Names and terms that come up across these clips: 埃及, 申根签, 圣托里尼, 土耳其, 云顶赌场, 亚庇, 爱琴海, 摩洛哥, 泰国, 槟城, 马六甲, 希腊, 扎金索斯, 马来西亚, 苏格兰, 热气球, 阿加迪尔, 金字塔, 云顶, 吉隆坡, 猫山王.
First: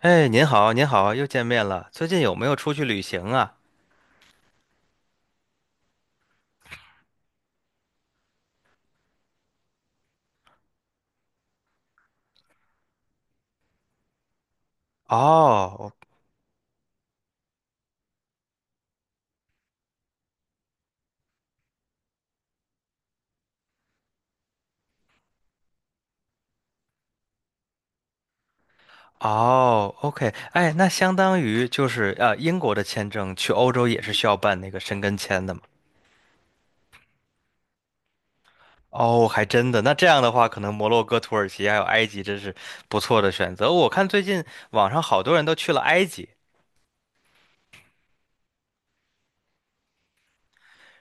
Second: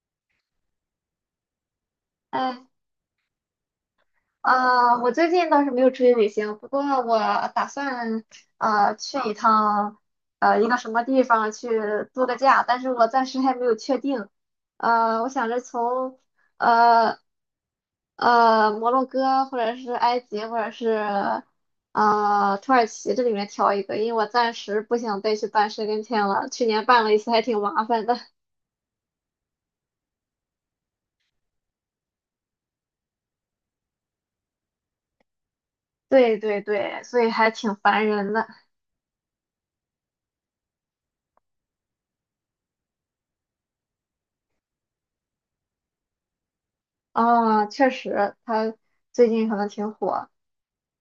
哎，您好，您好，又见面了。最近有没有哎出去旅行啊？啊，我最近倒是没有出去旅行，不过我打算去一趟一个什么地方去度个假，但是我暂时还没有确定。我想着哦，从呃摩洛哥或者是埃及或者是土耳其这里面挑一个，因为我暂时不想再去办申根签了，去年办了一次还挺麻烦的。哦，OK，哎，那相当于就是英国的签证去欧洲也是需要办那个申根签的嘛？对对对，所以还挺烦人的。哦，还真的。那这样的话，可能摩洛哥、土耳其还有埃及真是不错的选择。我看最近网上好多人都去了埃及。啊，确实，他最近可能挺火。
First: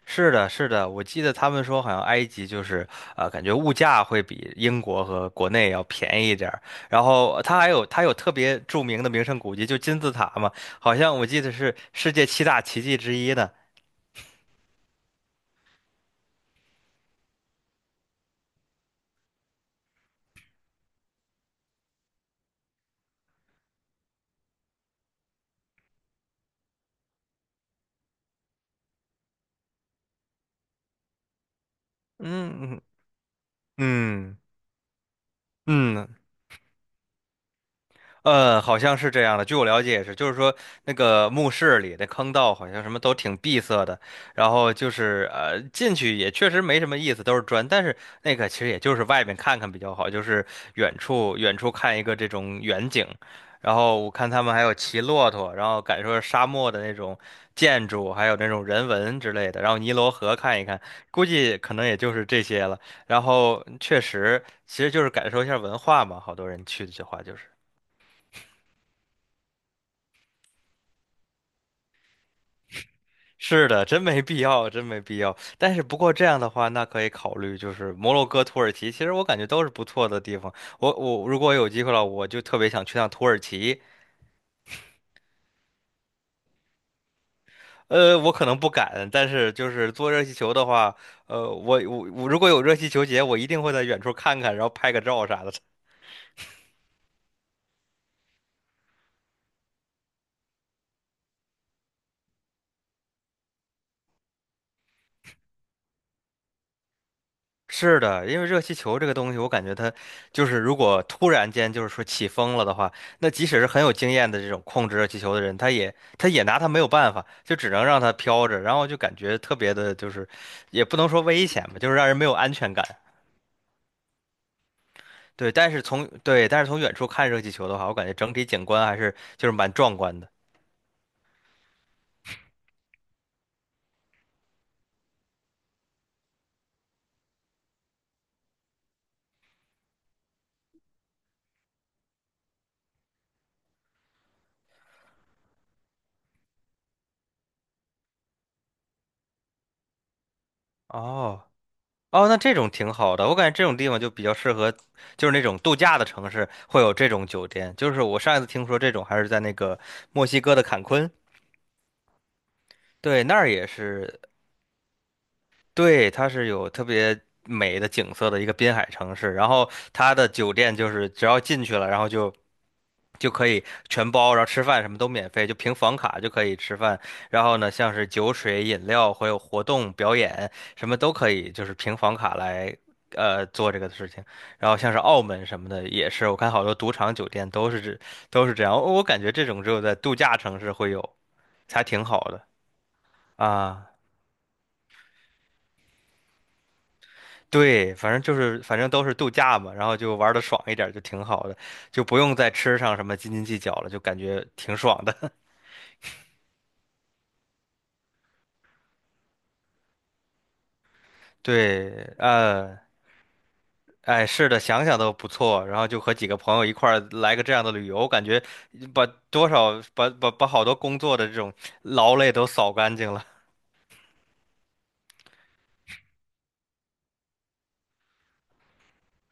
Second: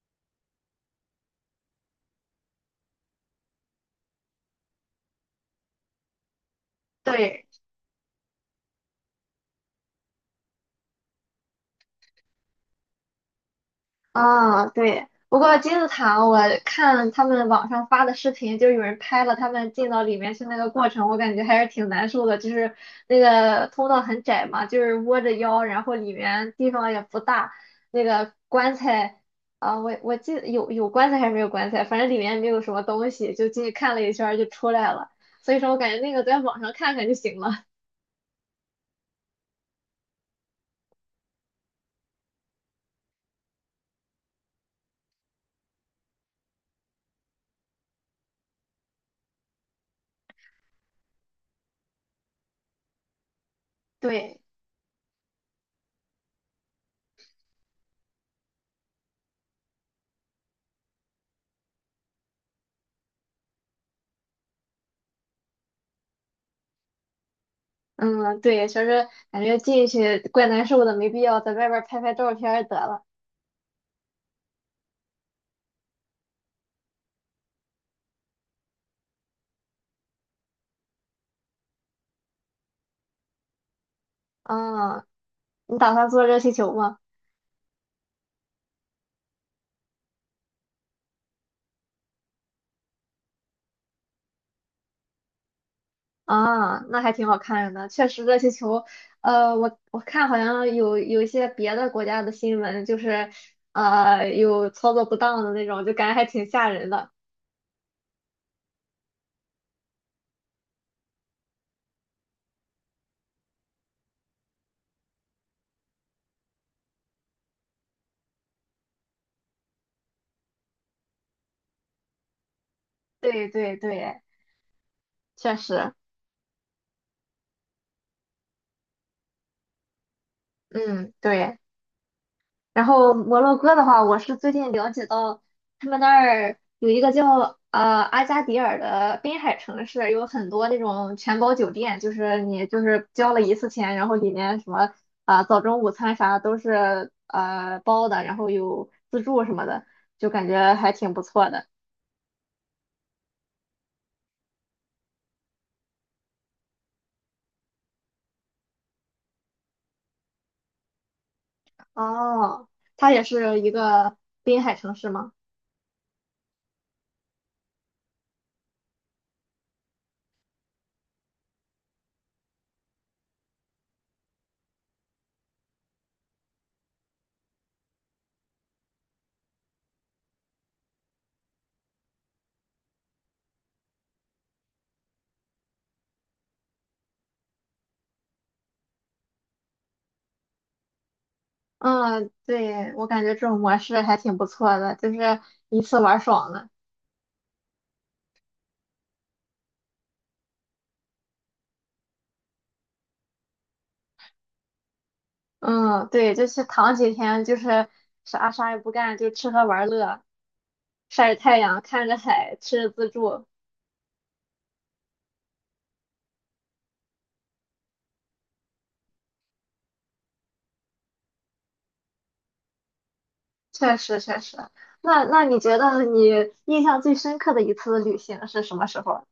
是的，是的，我记得他们说好像埃及就是，感觉物价会比英国和国内要便宜一点儿。然后对，它还有它有特别著名的名胜古迹，就金字塔嘛，好像我记得是世界七大奇迹之一的。啊，对。不过金字塔，我看他们网上发的视频，就有人拍了他们进到里面去那个过程，我感觉还是挺难受的。就是那个通道很窄嘛，就是窝着腰，然后里面地方也不大，那个棺材啊，我记得有棺材还是没有棺材，反正里面没有什嗯么嗯东西，就进去看了一圈儿嗯。就出来了。所以说我感觉那嗯。个在网上看看就行了。好像是这样的。据我了解也是，就是说那个墓室里的坑道好像什么都挺闭塞的，然后就是进去也确实没什么意思，都是砖。但是那个其实也就是外面看看比较好，就是远处看一个这种远景。然后我看对。他们还有骑骆驼，然后感受沙漠的那种建筑，还有那种人文之类的。然后尼罗河看一看，估计可能也就是这些了。然后确实，其实就是感受一下文化嘛，好多人去的话就是。嗯，对，确实感觉进去怪难受的，没必要在外边儿拍拍照片儿得了。是的，真没必要，真没必要。但是不过这样的话，那可以考虑就是摩洛哥、土耳其，其实我感觉都是不错的地方。我如果有机会了，我就特别想去趟土耳其。啊，你打算做热气球吗？呃，我可能不敢，但是就是坐热气球的话，我如果有热气球节，我一定会在远处看看，然后拍个照啥的。啊，那还挺好看的。确实，热气球，我我看好像有一些别的国家的新闻，就是有操作不当的那种，就感觉还挺吓人的。是的，因为热气球这个东西，我感觉它就是如果突然间就是说起风了的话，那即使是很有经验的这种控制热气球的人，他也拿它没有办法，就只能让它飘着，然后就感觉特别的，就是也不能说危险吧，就是让人没有安全感。对对对，确实，对，但是从远处看热气球的话，我感觉整体景观还是就是蛮壮观的。嗯，对。然后摩洛哥的话，我是最近了解到他们那儿有一个叫阿加迪尔的滨海城市，有很多那种全包酒店，就是你就是交了一次钱，然后里面什么早中午餐啥都是包的，然后有自助什么的，就感觉还挺不哦。错的。哦，那这种挺好的，我感觉这种地方就比较适合，就是那种度假的城市会有这种酒店。就是我上一次听说这种还是在那个墨西哥的坎昆，哦，它也对，那儿是也一个是，滨海城市吗？对，它是有特别美的景色的一个滨海城市。然后它的酒店就是只要进去了，然后就可以全包，然后吃饭什么都免费，就凭房卡就可以吃饭。然后呢，像是酒水、饮料，还有活动、表演，什么都可以，就是凭房卡来做这个事情。然后像是澳门什么的，也是我看好多赌场酒店都是这样。我感觉这种只有在度假城市会有，才挺好嗯，的对，我感觉这种模啊。式还挺不错的，就是一次玩爽了。对，反正就是反正都是度假嘛，然后就玩的爽一点儿就挺好的，就不用在吃上什么斤斤计较了，就感觉挺爽的。嗯，对，就是躺几天，就是啥啥也不干，就吃喝玩乐，晒着 太阳，看对，着海，呃。吃着自助，哎，是的，想想都不错。然后就和几个朋友一块儿来个这样的旅游，我感觉把多少把把把好多工作的这种劳累都扫干净了。确实确实。那你觉得你印象最深刻的一次旅行是什么时候？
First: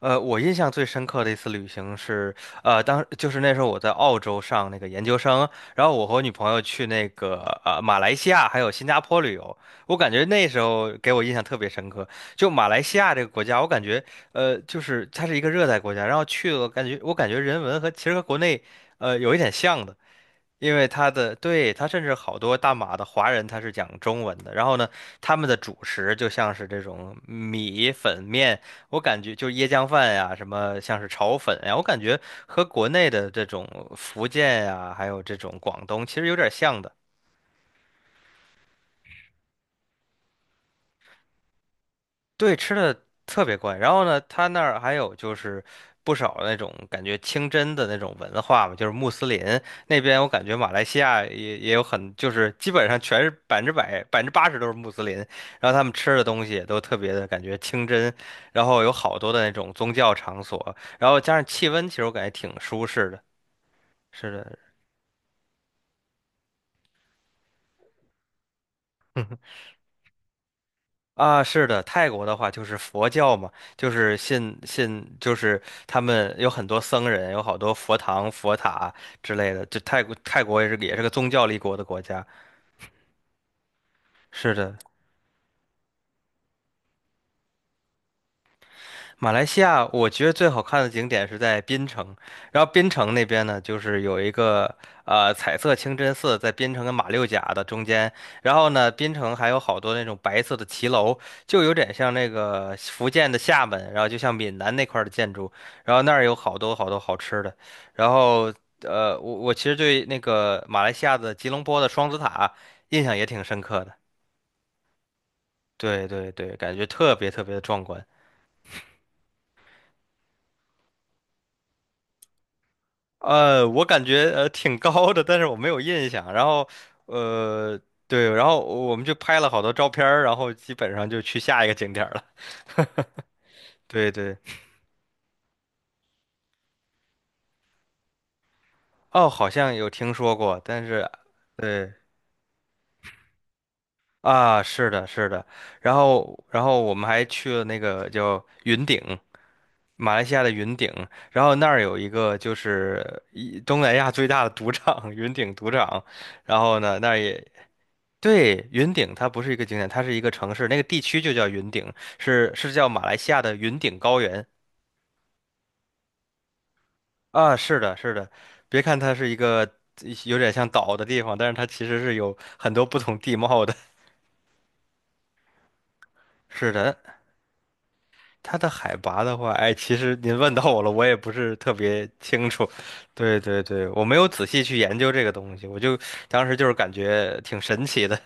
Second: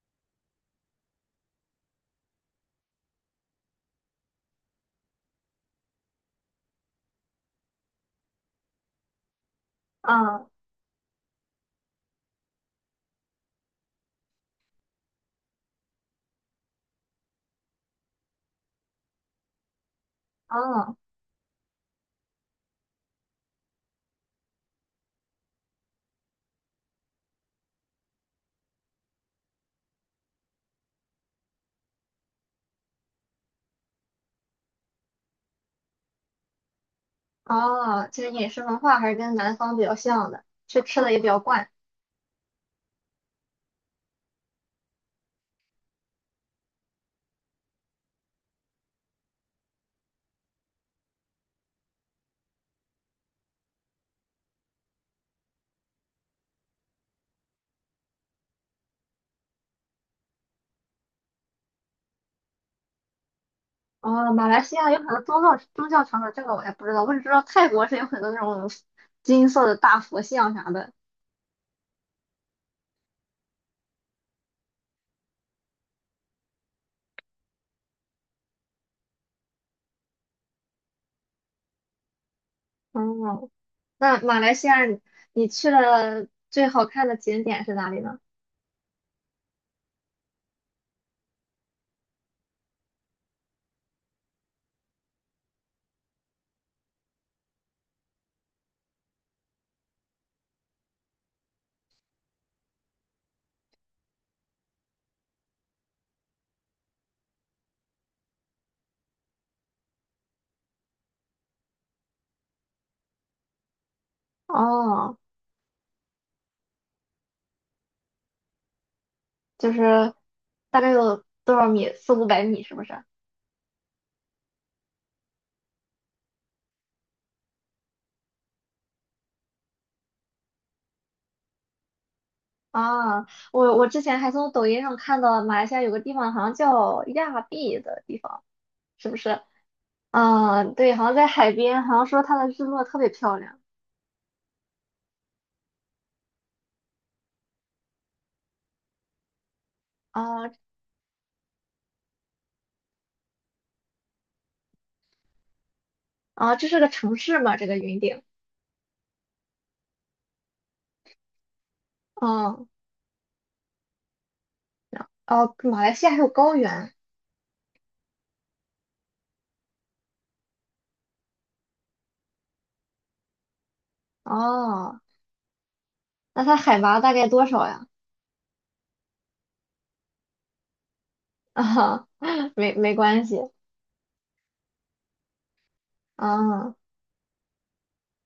呃，我印象最深刻的一次旅行是，就是那时候我在澳洲上那个研究生，然后我和我女朋友去那个马来西亚还有新加坡旅游，我感觉嗯，那时候给我印象特别深刻。就马来西亚这个国家，我感觉就是它是一个热带国家，然后去了感觉我感觉人文和其实和国内有一点像的。因为哦他的，对，他甚至好多大马的华人他是讲中文的，然后呢，他们的主食就像是这种米粉面，我感觉就是椰浆饭呀，什么像是炒粉呀，我感觉和国内的这种福建呀，还有这种广东其实有点像的。哦，其实饮食文化还是跟南方比较像的，吃吃的也比较惯。对，吃的特别怪。然后呢，他那儿还有就是不少那种感觉清真的那种文化嘛，就是穆斯林那边，我感觉马来西亚也有很，就是基本上全是100%、80%都是穆斯林。然后他们吃的东西也都特别的感觉清真，然后有好多的那种宗教场所，然后加上气温，其实我感觉挺舒适的。是哦，马的，来西亚有很多宗教场所，这个我也不知道，我只知道泰国是有很多那种 金色的大佛像啥的。啊，是的，泰国的话就是佛教嘛，就是信，就是他们有很多僧人，有好多佛堂、佛塔之类的。就泰国，泰国也是个宗教立国的国家。哦。那马来是西亚的，你去了最好看的景点是哪里呢？马来西亚，我觉得最好看的景点是在槟城，然后槟城那边呢，就是有一个彩色清真寺，在槟城跟马六甲的中间，然后呢，槟城还有好多那种白色的骑楼，就有点像那个福建的厦门，然后就像闽南那块儿的建筑，然后那儿有好多好多好吃的，然后我其实对那个马来西亚的吉隆坡的双子塔印象也挺深刻的，哦，对对对，感觉特别特别的壮观。就是大概有多少米？四五百米是不是？我感觉挺高的，但是我没有印象。然后，呃，对，然后我们就拍了好多照片儿，然后基本上就去下一个景点儿了。啊，我我 之对前还对，从抖音上看到马来西亚有个地方好像叫亚庇的地方，是不哦，是？好像有听说过，嗯，但对，好是，像在海边，对好像说它的日落特别漂亮。啊，是的，是的。然后，然后我们还去了那个叫云顶，马来西亚啊的云顶。然后那儿有一个就是一东南亚最大的赌场，云顶赌场。啊，然这是后个呢，那城儿市也。嘛？这个云顶。对，云顶它不是一个景点，它是一个城市，那个地区就叫云顶，是嗯，是叫马来西亚的云顶高原哦，马来西亚还有高原。啊。是的，是的，别看它是一个有点像岛的地方，但是它其实是有很多不同地貌的。哦，那 它是海的，拔大概多少呀？它的海拔的话，哎，其实您问到我了，我也不 是特啊，别清楚。没没关对系。对对，我没有仔细去研究这个东西，我就当时就啊是感觉挺神奇的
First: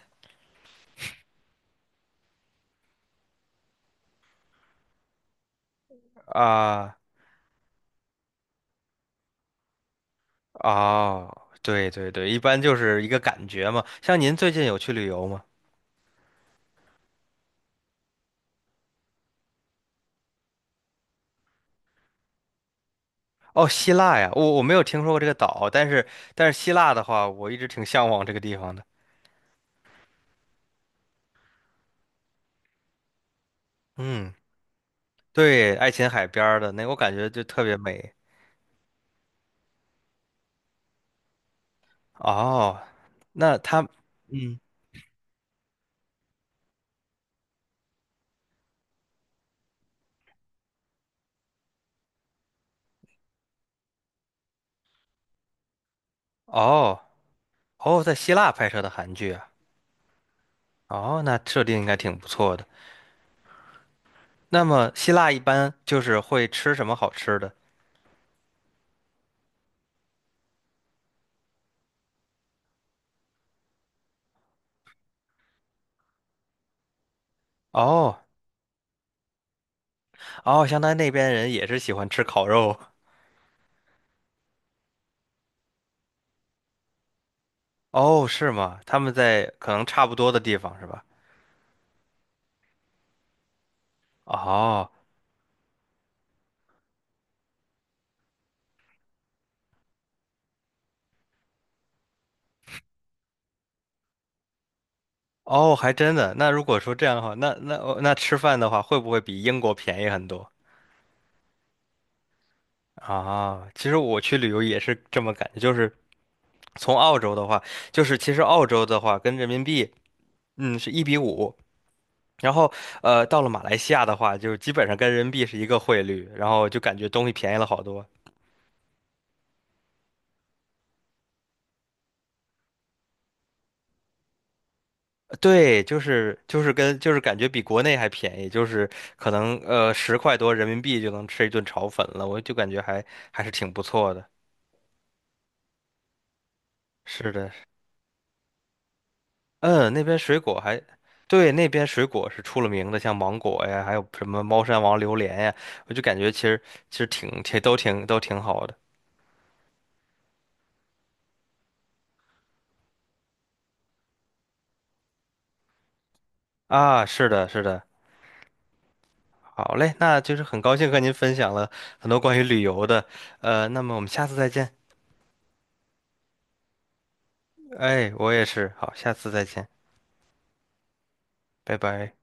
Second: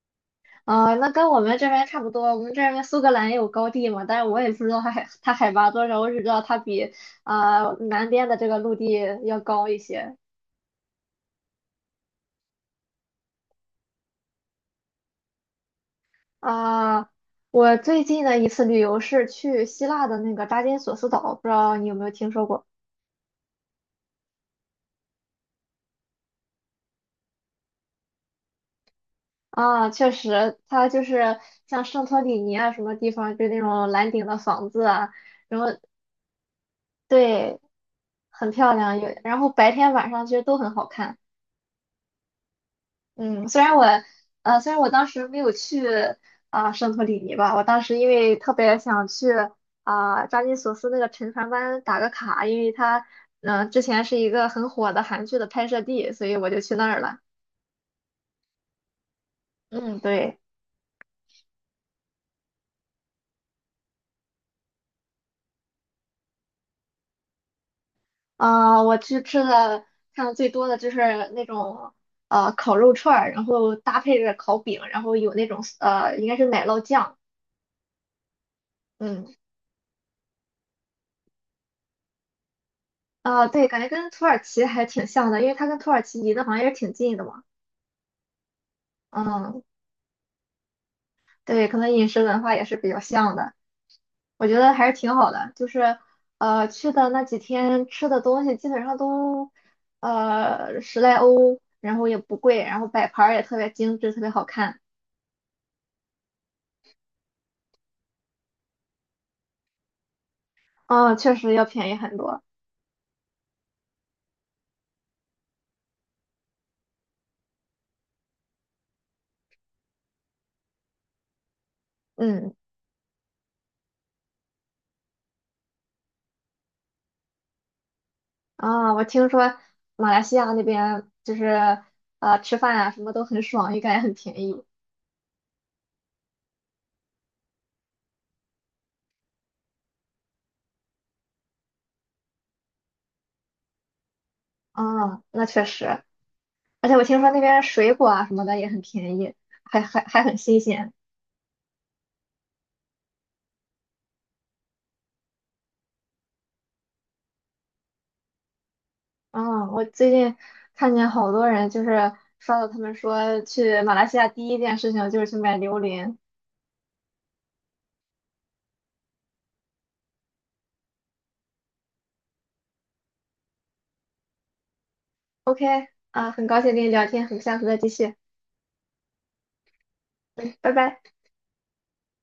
啊，那跟我们这边差不多。我们这边苏格兰也有高地嘛，但是我也不知道它海 它海拔多少，我只知道它比啊。南边的这个陆地要高一些。哦，对对对，一般就是一个感觉嘛。像您最近有去旅游吗？啊、我最近的一次旅游是去希腊的那个扎金索斯岛，不知道你有没有听说过？哦，希腊呀，我没有听说过这个岛，但是但是希腊的话，我一直挺向往这个地方的。啊，确实，它就是像圣托里尼啊什么地方，就那种蓝顶嗯，的房子啊，对，爱琴海边儿的那，我感觉就对，特别美。很漂亮。有，然后白天晚上其实都很好看。哦，嗯，那虽然我，他，嗯，虽然我当时没有去圣托里尼吧，我当时因为特别想去扎金索斯那个沉船湾打个卡，因为它，之前是一个很火的韩剧的拍摄地，所以我就去那儿哦了。哦，在希腊拍摄的韩剧啊，嗯，对，哦，那设定应该挺不错的。那么希腊一般就是会吃什么好吃的？我去吃的看的最多的就是那种烤肉串儿，然后搭配着烤饼，然后有那种应该是奶酪酱，哦嗯，哦，相当于那边人也是喜欢吃烤肉。啊、对，感觉跟土耳其还挺像的，因为它跟土耳其离得好像也挺近的嘛。哦，是吗？他们在嗯，可能差不多的地方是吧？对，可能饮食文化也是比较像的，我觉得还哦。是挺好的。就是，去的那几天吃的东西基本上都，十来欧，然后也不贵，然后摆盘儿也特别精致，特别好看。哦，还真的。那如果说这样的话，那那哦那吃饭的话，会不会比英国便宜很多啊，确实要便宜很多。啊？其实我去旅游也是这么感觉，就是从澳洲的话，就是其实澳洲的话跟人民币，嗯，是1:5。然嗯，后，呃，到了马来西亚的话，就基本上跟人民币是一个汇率，然后就感觉东西便宜了好多。啊，我听说马来西亚那边就是，吃饭啊什么都很爽，感觉很便宜。呃对，就是就是跟就是感觉比国内还便宜，就是可能10块多人民币就能吃一顿炒粉了，我就感觉还是挺不错的。啊，那确实，而且我听说是那的。边水果啊什么的也很便宜，还嗯，还那边还很水新果还，鲜。对，那边水果是出了名的，像芒果呀，还有什么猫山王榴莲呀，我就感觉其实挺好的嗯，我最近看见好多人就是刷到他们说去马来西亚第一件事情就是去买榴莲。啊。是的，是的，好嘞，那就是很高兴和您分享了很多关于旅游的，呃，那么我们下次再见。OK，啊，很高兴跟你聊天，很，们下次再继哎，续，我也是，好，下次再见，拜拜。拜拜。